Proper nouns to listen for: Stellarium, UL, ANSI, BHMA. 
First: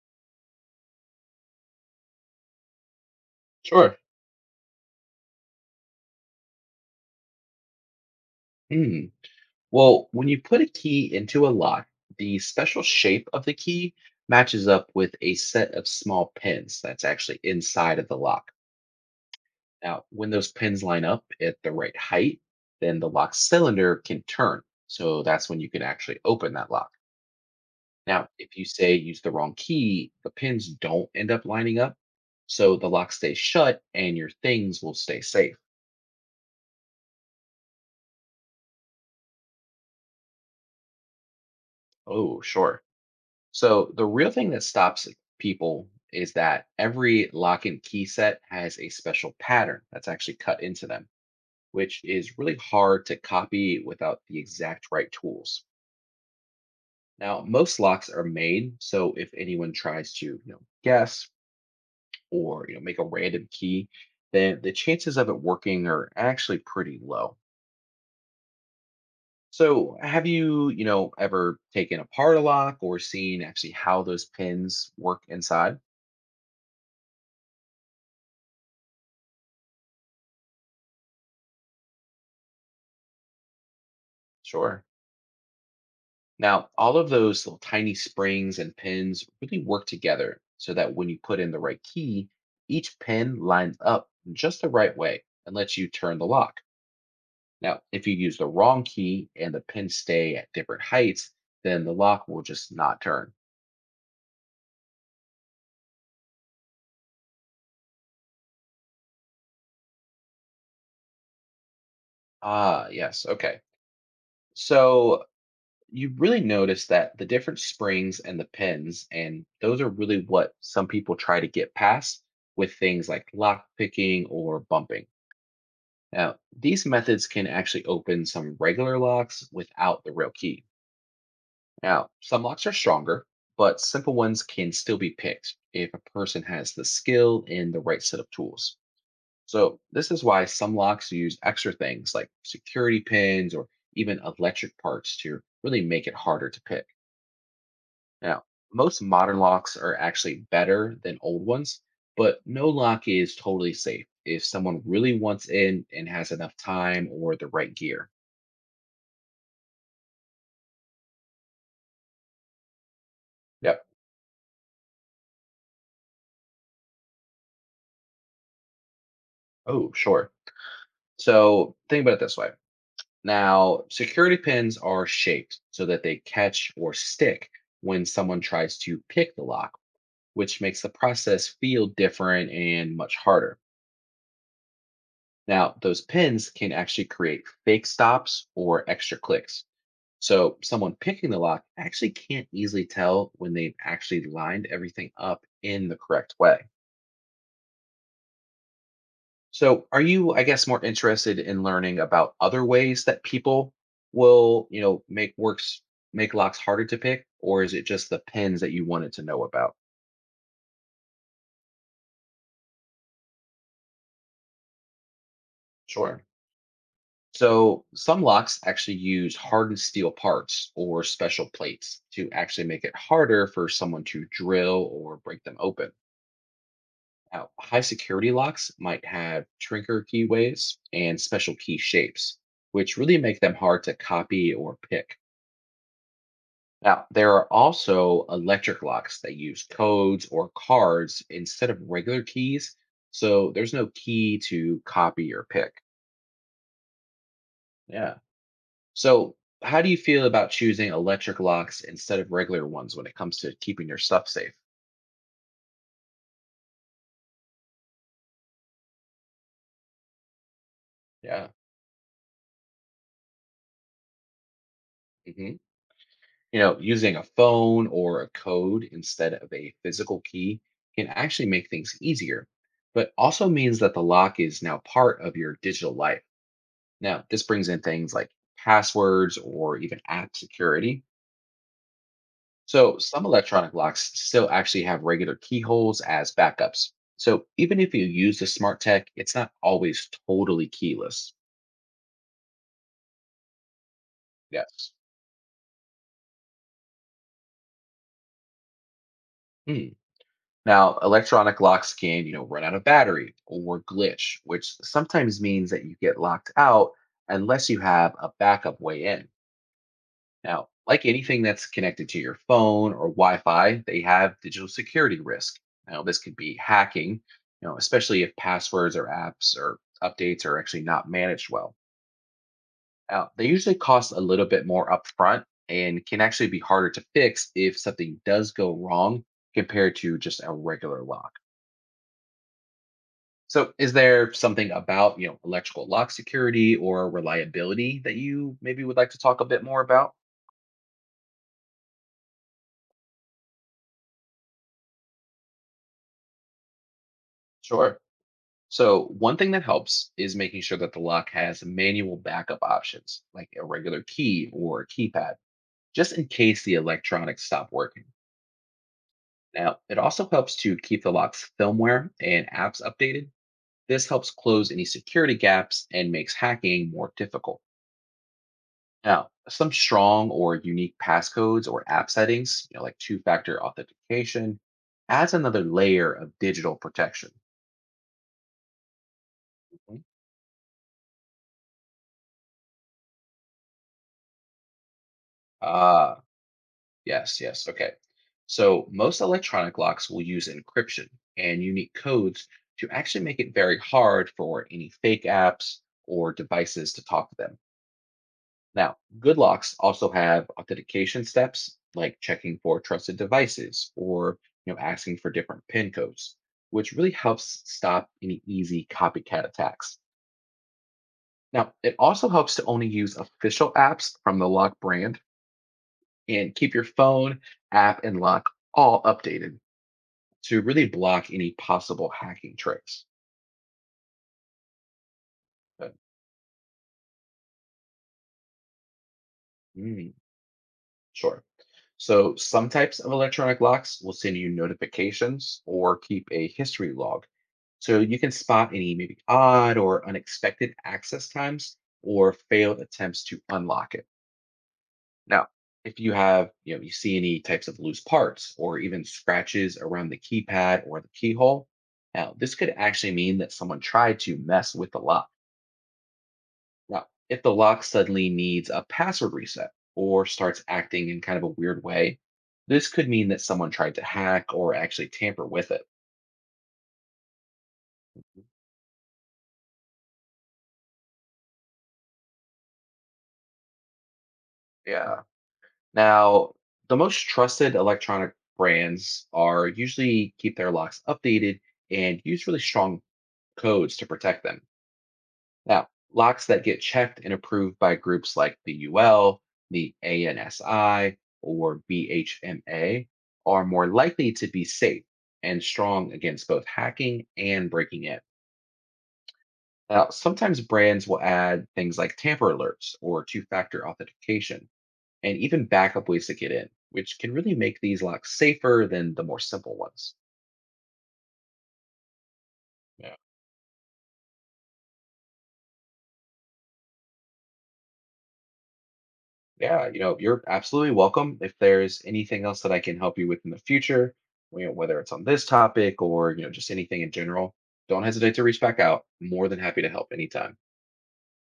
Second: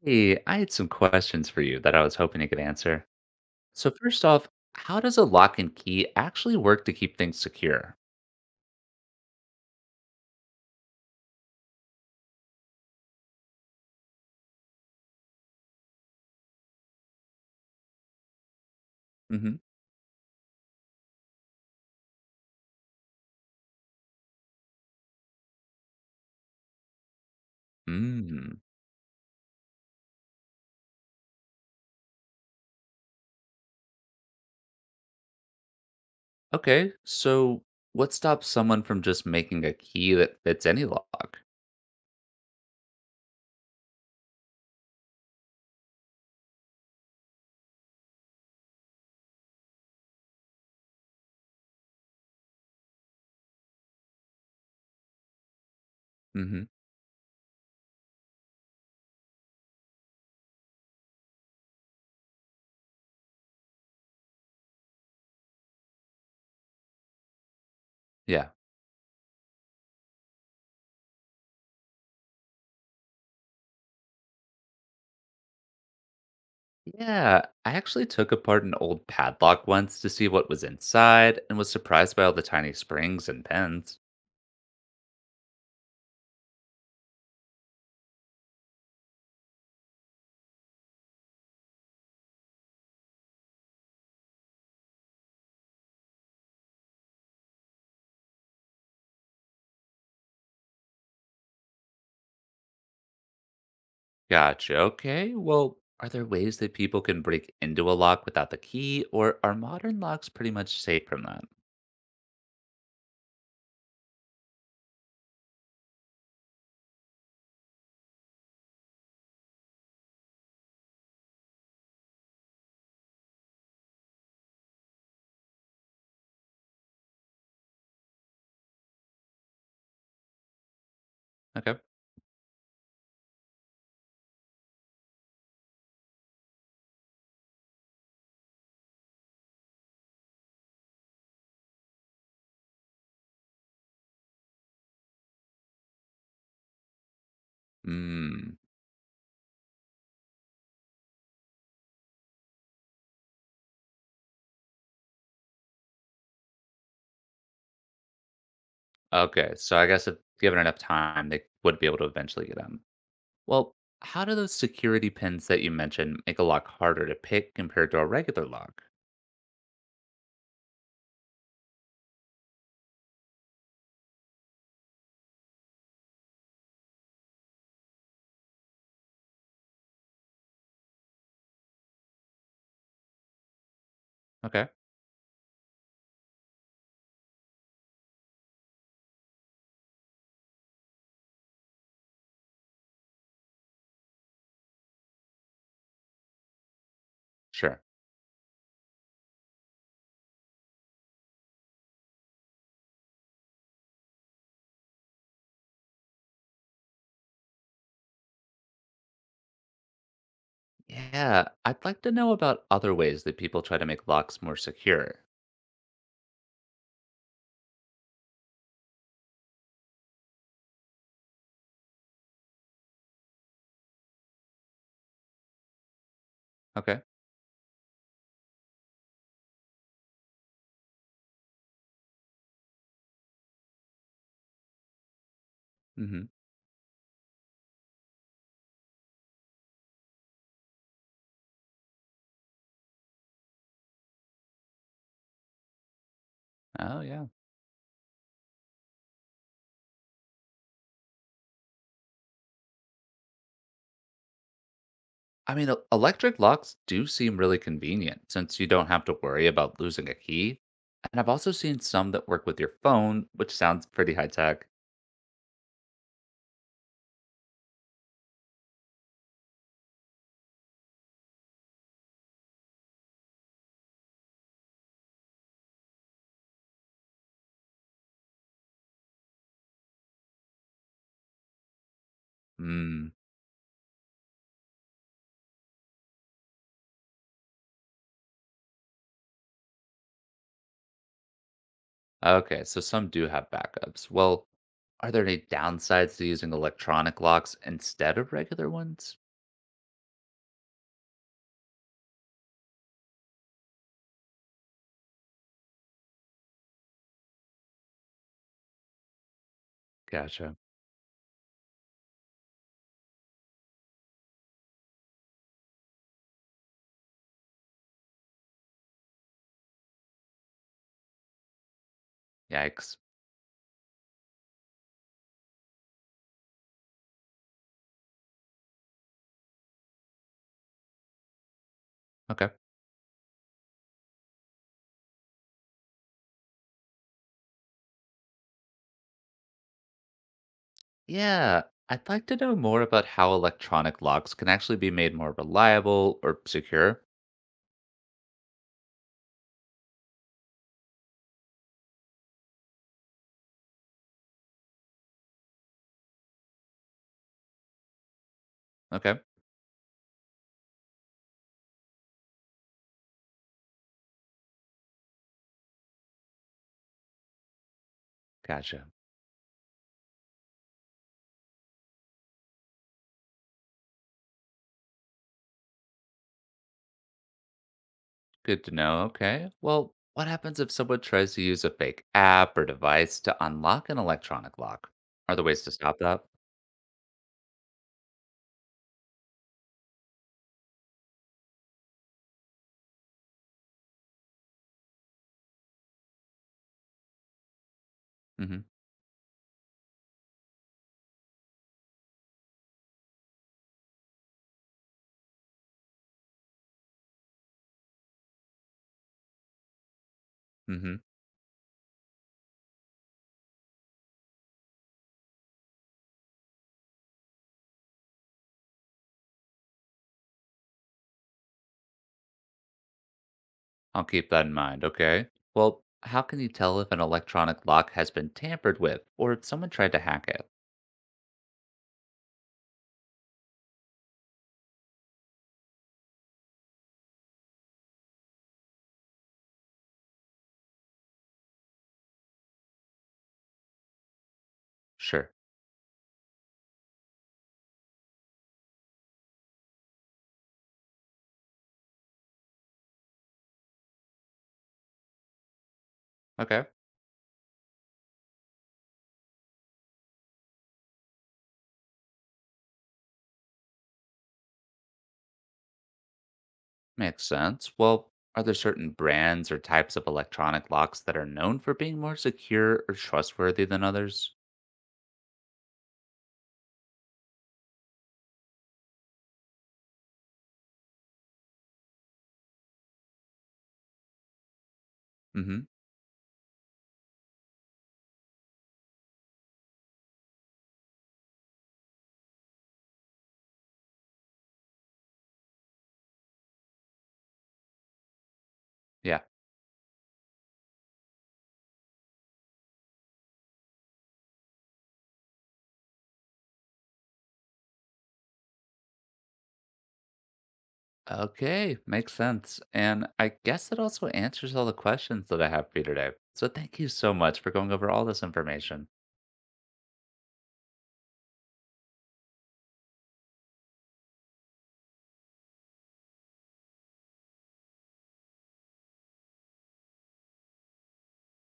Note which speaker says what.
Speaker 1: Hey, I had some questions for you that I was hoping you could answer. So
Speaker 2: Sure.
Speaker 1: first off, how does a lock and key actually work to keep things secure?
Speaker 2: Hmm. Well, when you put a key into a lock, the special shape of the key matches up with a set of small pins that's actually inside of the lock.
Speaker 1: Mm-hmm.
Speaker 2: Now, when those pins line up at the right height, then the lock cylinder can turn. So that's when you can actually open that lock. Now, if
Speaker 1: Mm.
Speaker 2: you say use the wrong key, the pins don't end up lining up. So the lock stays shut and your things will stay safe.
Speaker 1: Okay. So what stops someone from just making a key that fits any lock?
Speaker 2: Oh, sure. So the real thing that stops people is that every lock and key set has a special pattern that's actually cut into them, which is really hard to copy without the exact right tools.
Speaker 1: Mm-hmm.
Speaker 2: Now, most locks are made so if anyone tries to, guess or make a random key, then the chances of it working are actually pretty low.
Speaker 1: Yeah.
Speaker 2: So, have you, ever taken apart a lock or seen actually how those pins work inside?
Speaker 1: Yeah. I actually took apart an old padlock once to see what was inside and was surprised by all the tiny springs and pins.
Speaker 2: Sure. Now, all of those little tiny springs and pins really work together so that when you put in the right key, each pin lines up just the right way and lets you turn the lock. Now, if you use the wrong key and the pins stay at different heights, then the lock will just not turn.
Speaker 1: Gotcha. Okay. Well, are there ways that people can break into a lock without the key, or are modern locks pretty much safe from that?
Speaker 2: Ah, yes. Okay. So you really notice that the different springs and the pins, and those are really what some people try to get past with things like lock picking or bumping. Now, these methods can actually open some regular locks without the real key.
Speaker 1: Okay.
Speaker 2: Now, some locks are stronger, but simple ones can still be picked if a person has the skill and the right set of tools. So, this is why some locks use extra things like security pins or even electric parts to really make it harder to pick. Now,
Speaker 1: Hmm.
Speaker 2: most modern locks are actually better than old ones, but no lock is totally safe if someone really wants in and has enough time or the right gear.
Speaker 1: Okay. So I guess if given enough time, they would be able to eventually get in. Well,
Speaker 2: Yep.
Speaker 1: how do those security pins that you mentioned make a lock harder to pick compared to a regular lock?
Speaker 2: Oh, sure. So think about it this way. Now, security pins are shaped so that they catch or stick when someone tries to pick the lock, which makes the process feel different and much harder.
Speaker 1: Okay.
Speaker 2: Now, those pins can actually create fake stops or extra clicks. So someone picking the lock actually can't easily tell when they've actually lined everything up in the correct way.
Speaker 1: Sure.
Speaker 2: So, are you, I guess, more interested in learning about other ways that people will, make locks harder to pick, or is it just the pins that you wanted to know about?
Speaker 1: Yeah. I'd like to know about other ways that people try to make locks more secure.
Speaker 2: Sure. So, some locks actually use hardened steel parts or special plates to actually make it harder for someone to drill or break them open.
Speaker 1: Okay.
Speaker 2: Now, high security locks might have trinker keyways and special key shapes, which really make them hard to copy or pick.
Speaker 1: Mm-hmm.
Speaker 2: Now, there are also electric locks that use codes or cards instead of regular keys, so there's no key to copy or pick.
Speaker 1: Oh, yeah.
Speaker 2: Yeah. So, how do you feel about choosing electric locks instead of regular ones when it comes to keeping your stuff safe?
Speaker 1: I mean, electric locks do seem really convenient since you don't have to worry about losing a key. And I've
Speaker 2: Yeah.
Speaker 1: also seen some that work with your phone, which sounds pretty high tech.
Speaker 2: hmm You know, using a phone or a code instead of a physical key can actually make things easier, but also means that the lock is now part of your digital life. Now, this brings in things like passwords or even app security. So,
Speaker 1: Hmm.
Speaker 2: some electronic locks still actually have regular keyholes as backups. So, even if you use the smart tech, it's not always totally keyless.
Speaker 1: Okay, so some do have backups. Well,
Speaker 2: Yes.
Speaker 1: are there any downsides to using electronic locks instead of regular ones?
Speaker 2: Hmm. Now, electronic locks can, run out of battery or glitch, which sometimes means that you get locked out unless you have a backup way in.
Speaker 1: Gotcha.
Speaker 2: Now, like anything that's connected to your phone or Wi-Fi, they have digital security risk. Now, this could be hacking, especially if passwords or apps or updates are actually not managed well.
Speaker 1: Yikes.
Speaker 2: Now, they usually cost a little bit more upfront and can actually be harder to fix if something does go wrong compared to just a regular lock.
Speaker 1: Okay.
Speaker 2: So, is there something about, electrical lock security or reliability that you maybe would like to talk a bit more about?
Speaker 1: Yeah, I'd like to know more about how electronic locks can actually be made more reliable or secure.
Speaker 2: Sure. So one thing that helps is making sure that the lock has manual backup options, like a regular key or a keypad, just in case the electronics stop working.
Speaker 1: Okay.
Speaker 2: Now, it also helps to keep the lock's firmware and apps updated. This helps close any security gaps and makes hacking more difficult.
Speaker 1: Gotcha.
Speaker 2: Now, some strong or unique passcodes or app settings, like two-factor authentication, adds another layer of digital protection.
Speaker 1: Good to know. Okay. Well,
Speaker 2: Mhm.
Speaker 1: what happens if someone tries to use a fake app or device to unlock an electronic lock? Are there ways to stop
Speaker 2: Uh,
Speaker 1: that?
Speaker 2: Yes. Okay. So most electronic locks will use encryption and unique codes to actually make it very hard for any fake apps or devices to talk to them.
Speaker 1: Mm-hmm.
Speaker 2: Now, good locks also have authentication steps like checking for trusted devices or asking for different pin codes, which really helps stop any easy copycat attacks.
Speaker 1: Mm-hmm.
Speaker 2: Now, it also helps to only use official apps from the lock brand and keep your phone, app, and lock all updated to really block any possible hacking tricks.
Speaker 1: I'll keep that in mind. Okay. Well,
Speaker 2: Uh,
Speaker 1: how can you tell if an electronic lock has been tampered with or if someone tried to
Speaker 2: mm,
Speaker 1: hack it?
Speaker 2: sure. So, some types of electronic locks will send you notifications or keep a history log. So, you can spot any maybe odd or unexpected access times or failed attempts to unlock it.
Speaker 1: Sure.
Speaker 2: Now, if you have, you see any types of loose parts or even scratches around the keypad or the keyhole, now this could actually mean that someone tried to mess with the lock.
Speaker 1: Okay.
Speaker 2: Now, if the lock suddenly needs a password reset or starts acting in kind of a weird way, this could mean that someone tried to hack or actually tamper with it.
Speaker 1: Makes sense. Well, are there certain brands or types of electronic locks that are known for being more secure or trustworthy than others?
Speaker 2: Yeah. Now, the most trusted electronic brands are usually keep their locks updated and use really strong codes to protect them.
Speaker 1: Mm-hmm.
Speaker 2: Now, locks that get checked and approved by groups like the UL, the ANSI, or BHMA are more likely to be safe and strong against both hacking and breaking in.
Speaker 1: Yeah.
Speaker 2: Now, sometimes brands will add things like tamper alerts or two factor authentication and even backup ways to get in, which can really make these locks safer than the more simple ones.
Speaker 1: Okay, makes sense. And I guess it also answers all the questions that I have for you today. So thank you so much for going over all this information.
Speaker 2: Yeah, you're absolutely welcome. If there's anything else that I can help you with in the future, whether it's on this topic or, just anything in general, don't hesitate to reach back out. More than happy to help anytime.